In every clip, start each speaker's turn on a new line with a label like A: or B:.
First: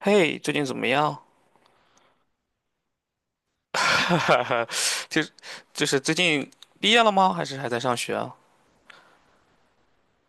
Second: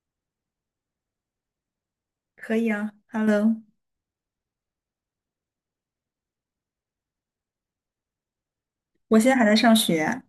A: 嘿，最近怎么样？
B: 可以啊，Hello，
A: 哈哈哈，就就是最近毕业了吗？还是还在上学啊？
B: 我现在还在上学。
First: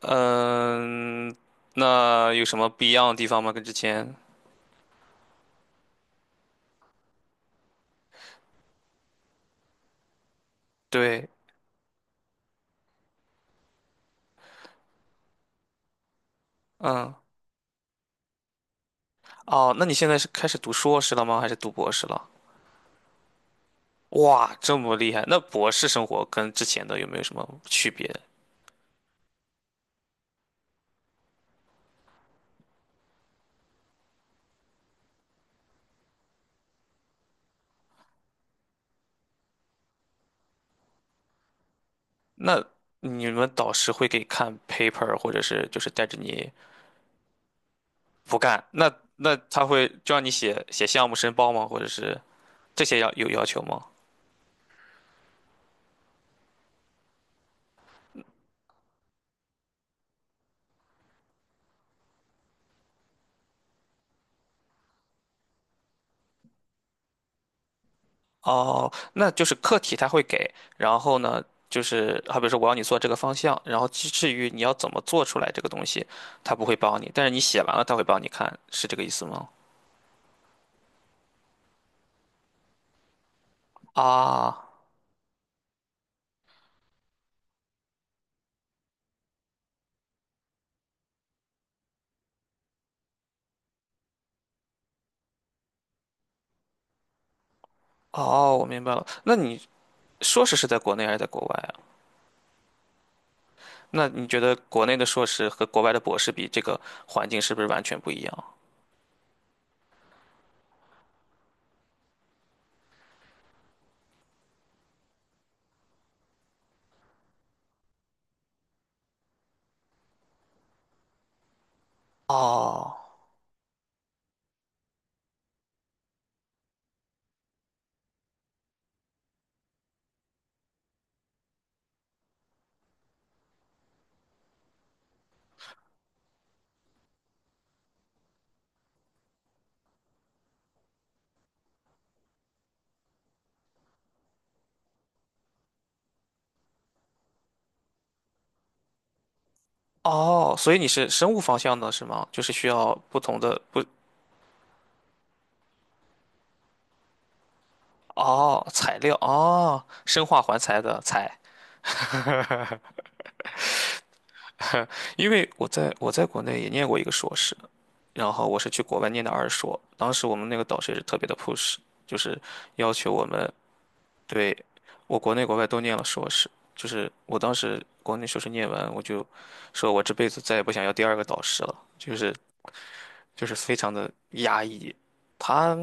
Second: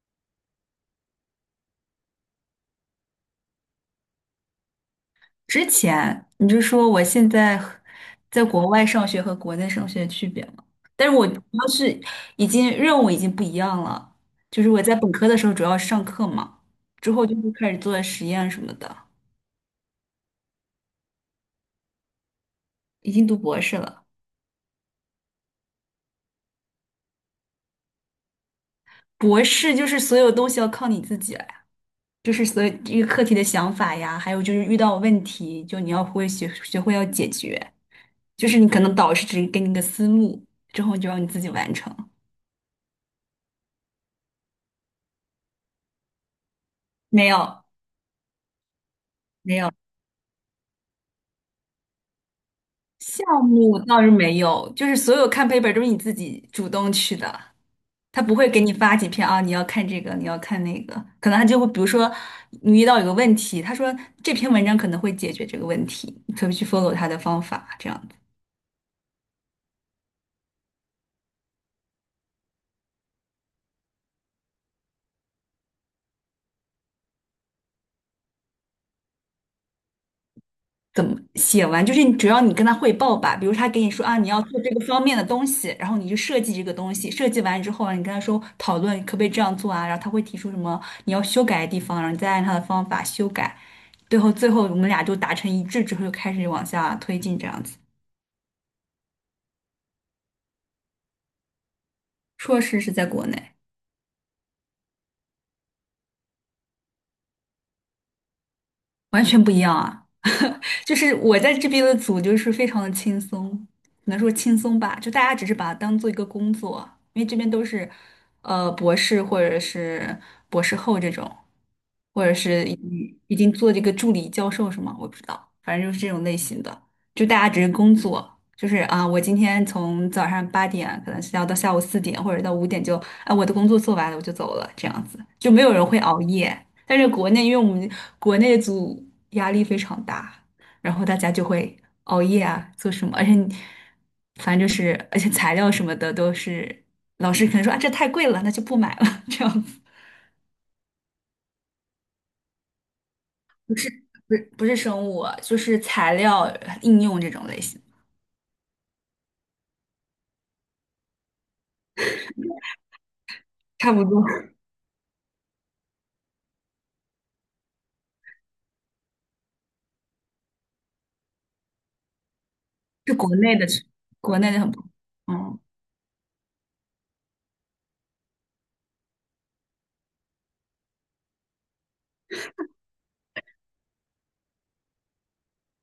A: 嗯，那有什么不一样的地方吗？跟之前？
B: 之前你就说我现在和在国外上学和国内上学的区别嘛？但是我
A: 对，
B: 主要是已经任务已经不一样了，就是我在本科的时候主要是上课嘛，之
A: 嗯，
B: 后就是开始做实验什么的，
A: 哦，那你现在是开始读硕士了吗？还是读博士了？
B: 已经读博士了。
A: 哇，这么厉害！那博士生活跟之前的有没有什么区别？
B: 博士就是所有东西要靠你自己来，就是所以这个课题的想法呀，还有就是遇到问题，就你要会学学会要解决，就是你可能导师只给你个思路，之后你就让你自己完成。
A: 那你们导师会给你看 paper，或者是就是带着你
B: 没有。
A: 不干？那那
B: 没
A: 他
B: 有。
A: 会就让你写写项目申报吗？或者是这些要
B: 项
A: 有要求
B: 目
A: 吗？
B: 倒是没有，就是所有看 paper 都是你自己主动去的，他不会给你发几篇啊，你要看这个，你要看那个，可能他就会比如说你遇到有个问题，他说这篇文章可能会解决这个问题，你可以去 follow 他的方法，这样子。
A: 哦，那就是课题他会给，然后呢，就是好比说我要你做这个方向，然后至于你要怎么做出来这个东西，他不会帮你，但是你写完了他会帮你看，是这个意思吗？
B: 怎么写完，就是你只要你跟他汇报吧，比如他给你说啊，你要做
A: 啊，
B: 这个方面的东西，然后你就设计这个东西，设计完之后啊你跟他说讨论可不可以这样做啊，然后他会提出什么你要修改的地方，然后你再按他的方法修改，最后我们俩就达成一致之后，就开始往下推进这样子。
A: 哦，我明白了。那你硕士是在国内还是在国外啊？
B: 硕士是在国内。
A: 那你觉得国内的硕士和国外的博士比，这个环境是不是完全不一样？
B: 完全不一样啊！就是我在这边的组就是非常的轻松，只能说轻松吧，就大家只是把它当做一个工作，因为这边都是博士或者是博士后这种，或者是已
A: 哦，
B: 经已经做这个助理教授什么，我不知道，反正就是这种类型的，就大家只是工作。就是啊，我今天从早上八点可能是要到下午四点或者到五点就，啊，我的工作做完了我就走了，这样子就没有人会熬夜。但是国内，因为我们国内组压力非常大，然后大家就会熬夜啊，做什么，而且你反正就是，而且材料什么的都是老师可能说啊，这太贵了，那就不买了，这样子。
A: 哦，所以你是生物方向的是吗？就是需要不同的
B: 不
A: 不，
B: 是。不是不是生物，就是材料应用这种类型，
A: 哦，材料，哦，生化环材的材。
B: 差不多。
A: 因为我在国内也念过一个硕士，然后我是去国外念的二硕。当时我们那个导师也是特别的 push，就是要求
B: 是
A: 我
B: 国
A: 们
B: 内的
A: 对
B: 很不。
A: 我国内国
B: 嗯。
A: 外都念了硕士。就是我当时国内硕士念完，我就说我这辈子再也不想要第二个导师了，就是非常的压抑。他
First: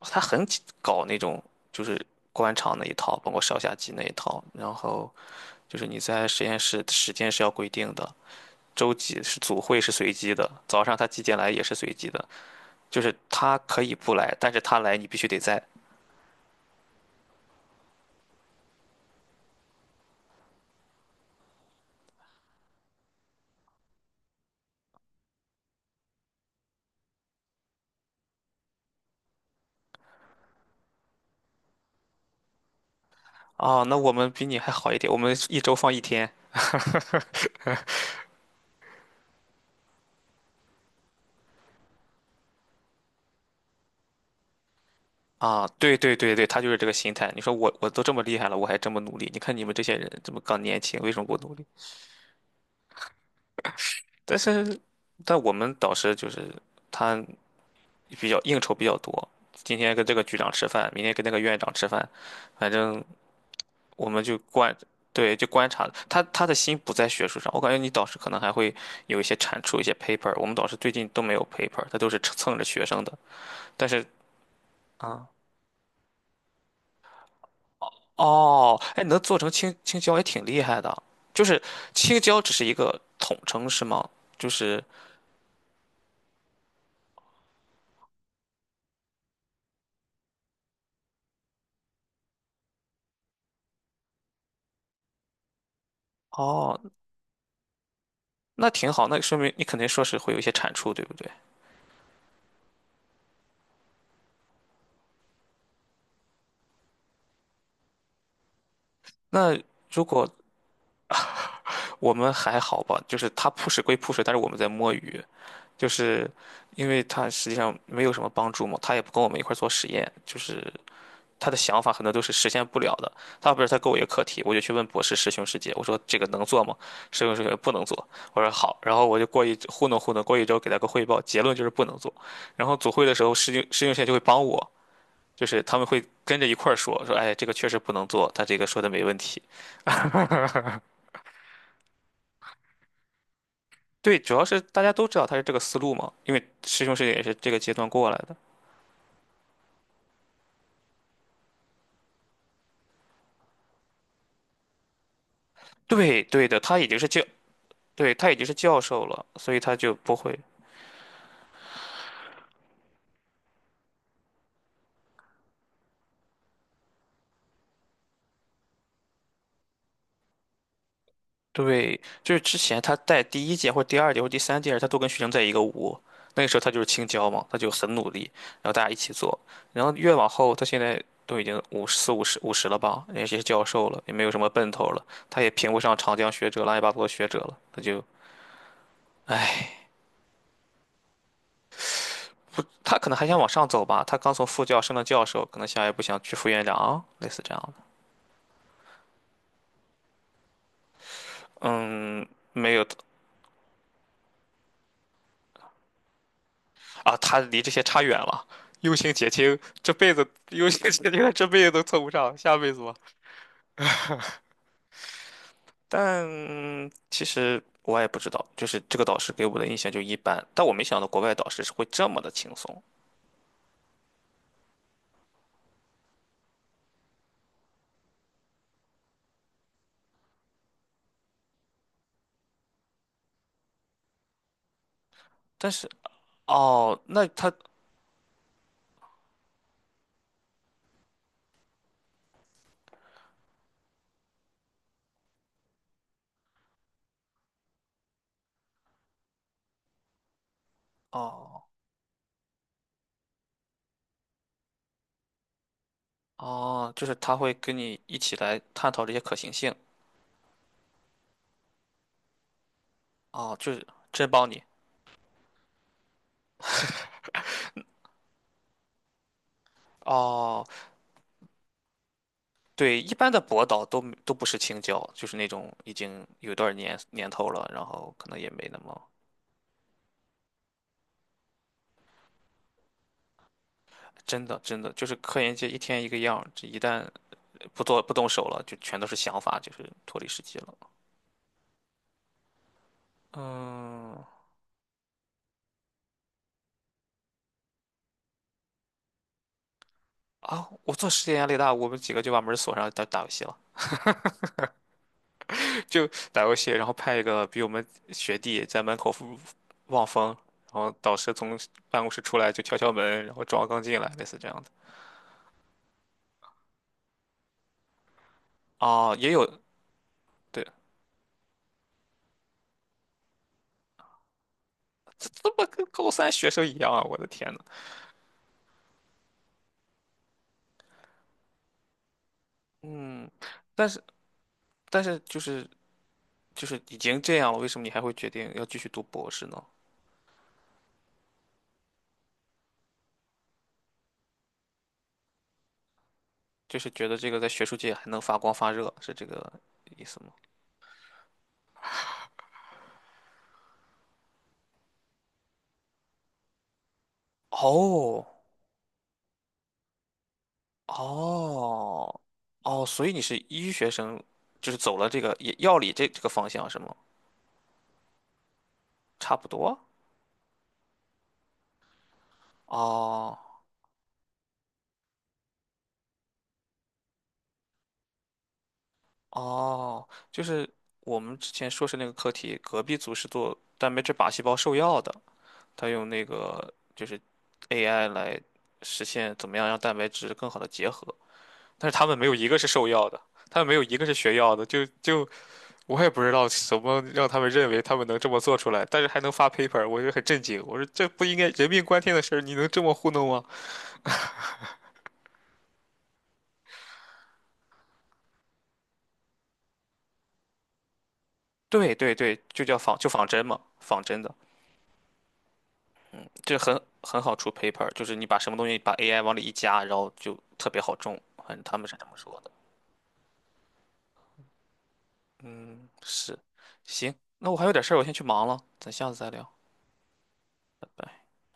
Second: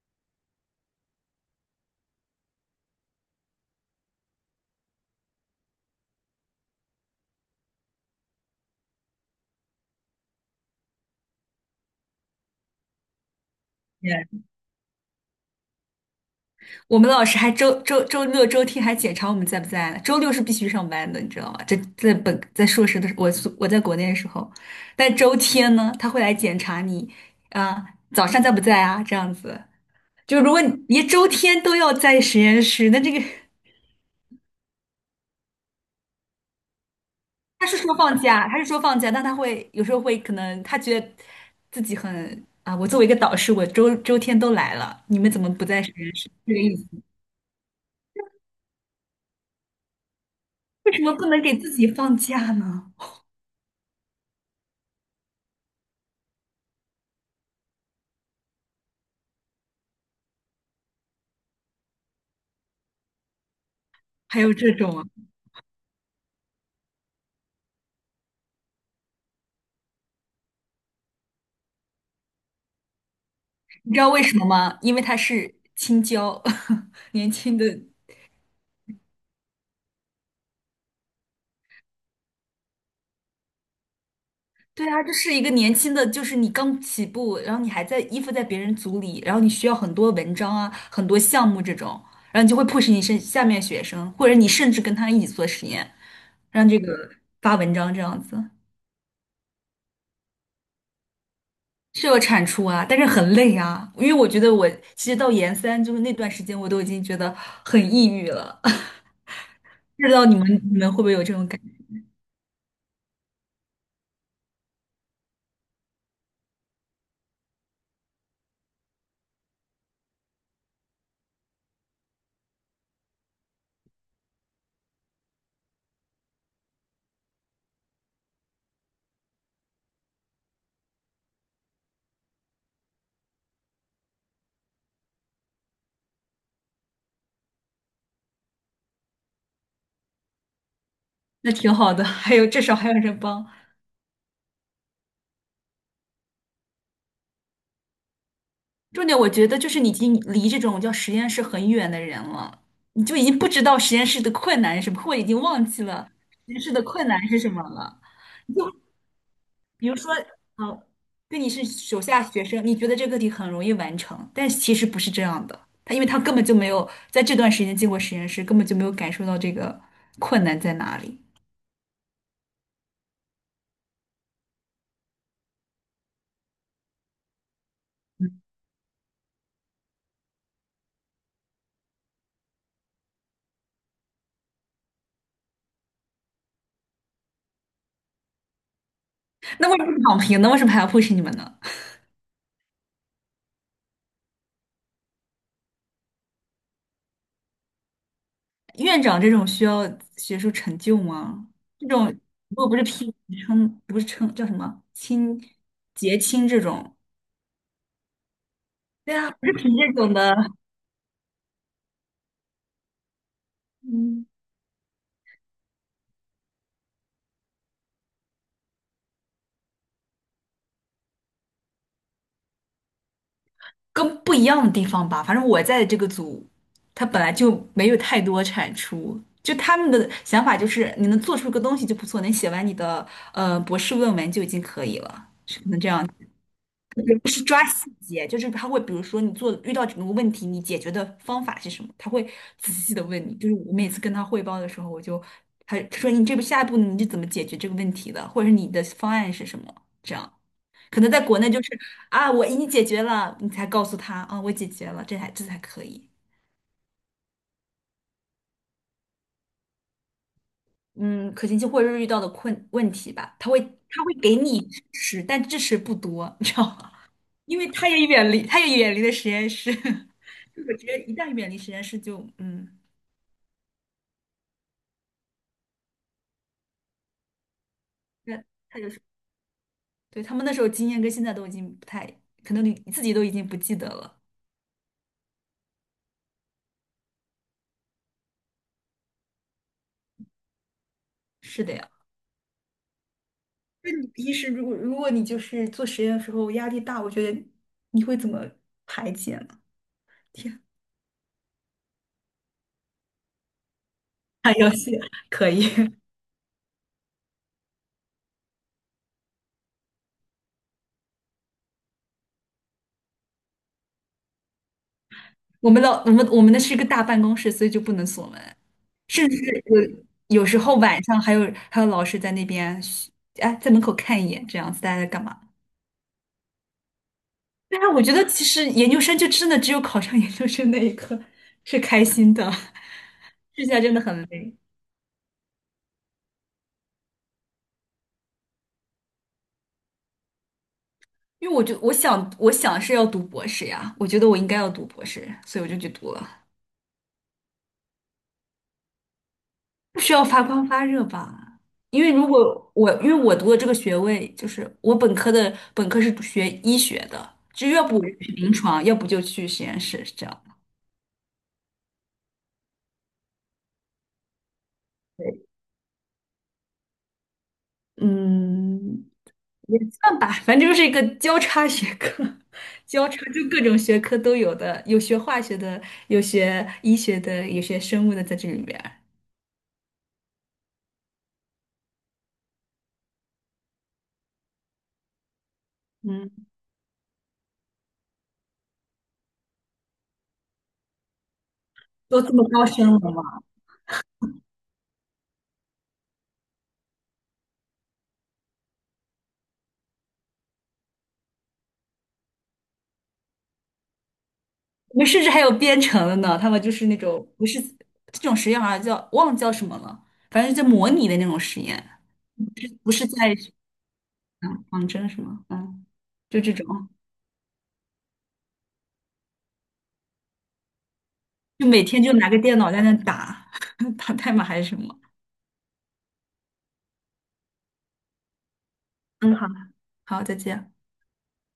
A: 他很搞那种就是官场那一套，包括上下级那一套，然后就是你在实验室时间是要规定的。周几是组会是随机的，早上他几点来也是随机的，就是他可以不来，但是他来你必须得在。
B: 我们老师还周六周天还检查我们在不在呢，周六是必须上班的，你知道吗？这在硕士的时候我在国内的时候，但周天呢，他会来检查你，啊、早上在不在啊？这样子，就如果你连周天都要在实验室，那这个
A: 啊，那我们比你还好一点，我们一周放一天。
B: 他是说放假。他是说放假，但他会有时候会可能他觉得自己很啊，我作为一个导师，我天都来了，你们怎么不
A: 啊，
B: 在实
A: 对对
B: 验室？
A: 对对，
B: 这个
A: 他就
B: 意
A: 是这
B: 思，
A: 个心态。你说我都这么厉害了，我还这么努力，你看你们这些人这么刚年
B: 为
A: 轻，
B: 什
A: 为
B: 么
A: 什么
B: 不
A: 不
B: 能
A: 努
B: 给
A: 力？
B: 自己放假呢？
A: 但是，但我们导师就是他比较应酬比较多，今天跟这个局长吃饭，明天跟那个院长吃饭，反正我们就
B: 还有这
A: 观，
B: 种啊。
A: 对，就观察他的心不在学术上，我感觉你导师可能还会有一些产出一些 paper，我们导师最近都没有 paper，他都是蹭着学生的。但
B: 你知
A: 是
B: 道为什么吗？因为他
A: 啊，
B: 是青椒，年轻的。
A: 哦，哎，能做成青椒也挺厉害的，就是青椒只是一个统称是吗？就是
B: 对啊，这是一个年轻的，就是你刚起步，然后你还在依附在别人组里，然后你需要很多文章啊，很多项目这种，然后你就会迫使你是下面学生，或者你甚至跟他一起做实验，让
A: 哦，
B: 这个发文章这样子。
A: 那挺好，那说明你肯定说是会有一些产出，对不对？
B: 是有产出啊，但是很累啊，因为我觉得我其实到研三就是那段时间，我都已经觉得很抑郁了，
A: 那
B: 不
A: 如
B: 知道
A: 果
B: 你们会不会有这种感觉？
A: 我们还好吧，就是他 push 归 push，但是我们在摸鱼。就是因为他实际上没有什么帮助嘛，他也不跟我们一块儿做实验，就是他的想法很多都是实现不了的。他不是他给我一个课题，我就去问博士师兄师姐，我说这个能做吗？师兄师姐不能做，我说好，然后我就过一糊弄，过一周给他个汇报，结论就是不能做。然后组会的时候，师兄师姐就会帮我，就是他们会跟着一块儿说说，哎，这个确实不能做，他这个说的没问题。
B: 那挺好的，还有至少还有人帮。
A: 对，主要是大家都知道他是这个思路嘛，因为师兄师姐也是这个阶段过来的。
B: 重点我觉得就是你已经离这种叫实验室很远的人了，你就已经不知道实验室的困难是什么，或者已经忘记了
A: 对对
B: 实
A: 的，
B: 验室
A: 他
B: 的
A: 已经是
B: 困难
A: 教
B: 是什么了。
A: 对，他已经是
B: 就
A: 教授了，所以他
B: 比
A: 就
B: 如说，
A: 不会。
B: 呃，对你是手下学生，你觉得这个题很容易完成，但其实不是这样的。他因为他根本就没有在这段时间进过实验室，根本就没有感受到这个困难在哪里。
A: 对，就是之前他带第一届或者第二届或者第三届时，他都跟学生在一个屋。那个时候他就是青椒嘛，他就很努力，然后大家一起做。然后越往后，他现在都已经五十四五十五十了吧，也是教授了，也没有什么奔头了，他也评不上长江学者、乱七八糟的学者了，他就，
B: 那
A: 唉，
B: 为什么躺平呢？为什么还要 push 你们呢？
A: 他可能还想往上走吧，他刚从副教升到教授，可能下一步想去副院长，类似这样的。
B: 院长这种需要学术成就吗？这种
A: 嗯，
B: 如果
A: 没
B: 不是
A: 有，
B: 拼称，不是称叫什么亲结亲这种，
A: 啊，他离这些差远了。用心
B: 对
A: 结
B: 啊，不是
A: 晶
B: 凭
A: 这
B: 这种
A: 辈子
B: 的，
A: 用心结晶，这辈子都凑不上，下辈子吧。
B: 嗯，
A: 但其实我也不知道，就是这个导师给我的印象就一般。但我没想到国外导师是会这么的轻松。
B: 跟不一样的地方吧。反正我在的这个组，他本来就没有太多产出，就他们的想法就是你能做出个东西就不错，能写完你的博士论文就已经可以了。
A: 但是哦，那
B: 是
A: 他
B: 抓细节，就是他会，比如说你做遇到整个问题，你解决的方法是什么？他会仔细的问你。就是我每次跟他汇报的时候，我就他说你这步下一步你是怎么解决这个问题的，或者是你的方案是什么？这样可能在国内就
A: 哦
B: 是啊，我已经解决了，你才告诉他啊，我解决了，这才可以。
A: 哦，就是他会跟你一起来探讨这些可行性。
B: 嗯，可行性或者是遇到的困问题吧，他
A: 哦，
B: 会
A: 就是
B: 他会
A: 真
B: 给
A: 帮
B: 你
A: 你。
B: 支持，但支持不多，你知道吗？因为他也远离了实验室。
A: 哦，
B: 我觉得一旦远离实验室就，嗯，
A: 对，一般的博导都不是青椒，就是那种已经有段年头了，然后可能
B: 那
A: 也没那
B: 他就是
A: 么
B: 对他们那时候经验跟现在都已经不太，可能你自己都已经不记得了。
A: 真的真的就是科研界一天一个样儿这一旦不做不动手了，就全都是想法，就是脱离实际了。
B: 是的呀，那你
A: 嗯。
B: 平时如果你就是做实验的时候压力大，我觉得你会怎么排解呢？天，
A: 啊，我做实验压力大，我们几个就把门锁上打游戏了，
B: 打游戏可以，
A: 就打游戏，然后派一个比我们学弟在门口望风，然后导师从办公室出来就敲门，然后装刚进来，类似这样的。
B: 我们老我们我们那是一个大办公室，所以就不能锁门，
A: 啊，
B: 甚
A: 也
B: 至
A: 有，
B: 有时
A: 对，
B: 候晚上还有老师在那边嘘，哎，在门口看一眼，这样子大家在干
A: 这
B: 嘛？
A: 怎么跟高三学生一样啊？我的天呐。
B: 但是我觉得其实研究生就真的只有考上研究生那一刻是开心的，
A: 嗯，
B: 剩下
A: 但
B: 真的
A: 是
B: 很累。
A: 但是就是就是已经这样了，为什么你还会决定要继续读博士呢？
B: 因为我就我想是要读博士呀，我觉得我应该要读博士，所以我就去读了，
A: 就是觉得这个在学术界还能发光发热，是这个
B: 不
A: 意
B: 需
A: 思
B: 要
A: 吗？
B: 发光发热吧？因为我读的这个学位就是我本科是学医学的，就要不我就
A: 哦
B: 去临床，要不就去实验室，是这样。
A: 哦哦，所以你是医学生，就是走了这个
B: 对，
A: 也药理这个方向是吗？
B: 嗯，
A: 差不多。
B: 也算吧，反正就是一个交叉学科，交叉
A: 哦
B: 就各种学科都有的，有学化学的，有学医学的，有学生物的在这里面儿。
A: 哦，就是我们之前硕士那个课题，隔壁组是做蛋白质靶细胞受药的，他用那
B: 嗯，
A: 个就是 AI 来实现怎么样让蛋白质更好的结合，但是他们
B: 都
A: 没
B: 这
A: 有
B: 么
A: 一个
B: 高
A: 是
B: 深
A: 受
B: 了
A: 药的，
B: 吗？
A: 他们没有一个是学药的，就我也不知道怎么让他们认为他们能这么做出来，但是还能发 paper，我就很震惊。我说这不应该人命关天的事儿，你能这么糊弄吗？
B: 我们甚至还有编程的呢，他们就是那种不是这种实验好像叫忘了叫什么了，反正就模拟的那种实验，
A: 对对对，
B: 不
A: 就
B: 是
A: 叫
B: 不
A: 仿
B: 是
A: 就仿
B: 在
A: 真嘛，仿真的，
B: 仿真什么，嗯，就这
A: 这很
B: 种，
A: 很好出 paper，就是你把什么东西把 AI 往里一加，然后就特别好中。反正
B: 就
A: 他
B: 每
A: 们是
B: 天
A: 这么
B: 就拿个
A: 说的。
B: 电脑在那打 打代码还是什么。
A: 嗯，是，行，那我还有点事儿，我先去忙了，咱下次再
B: 嗯，好。
A: 聊，
B: 好，再见。
A: 拜拜。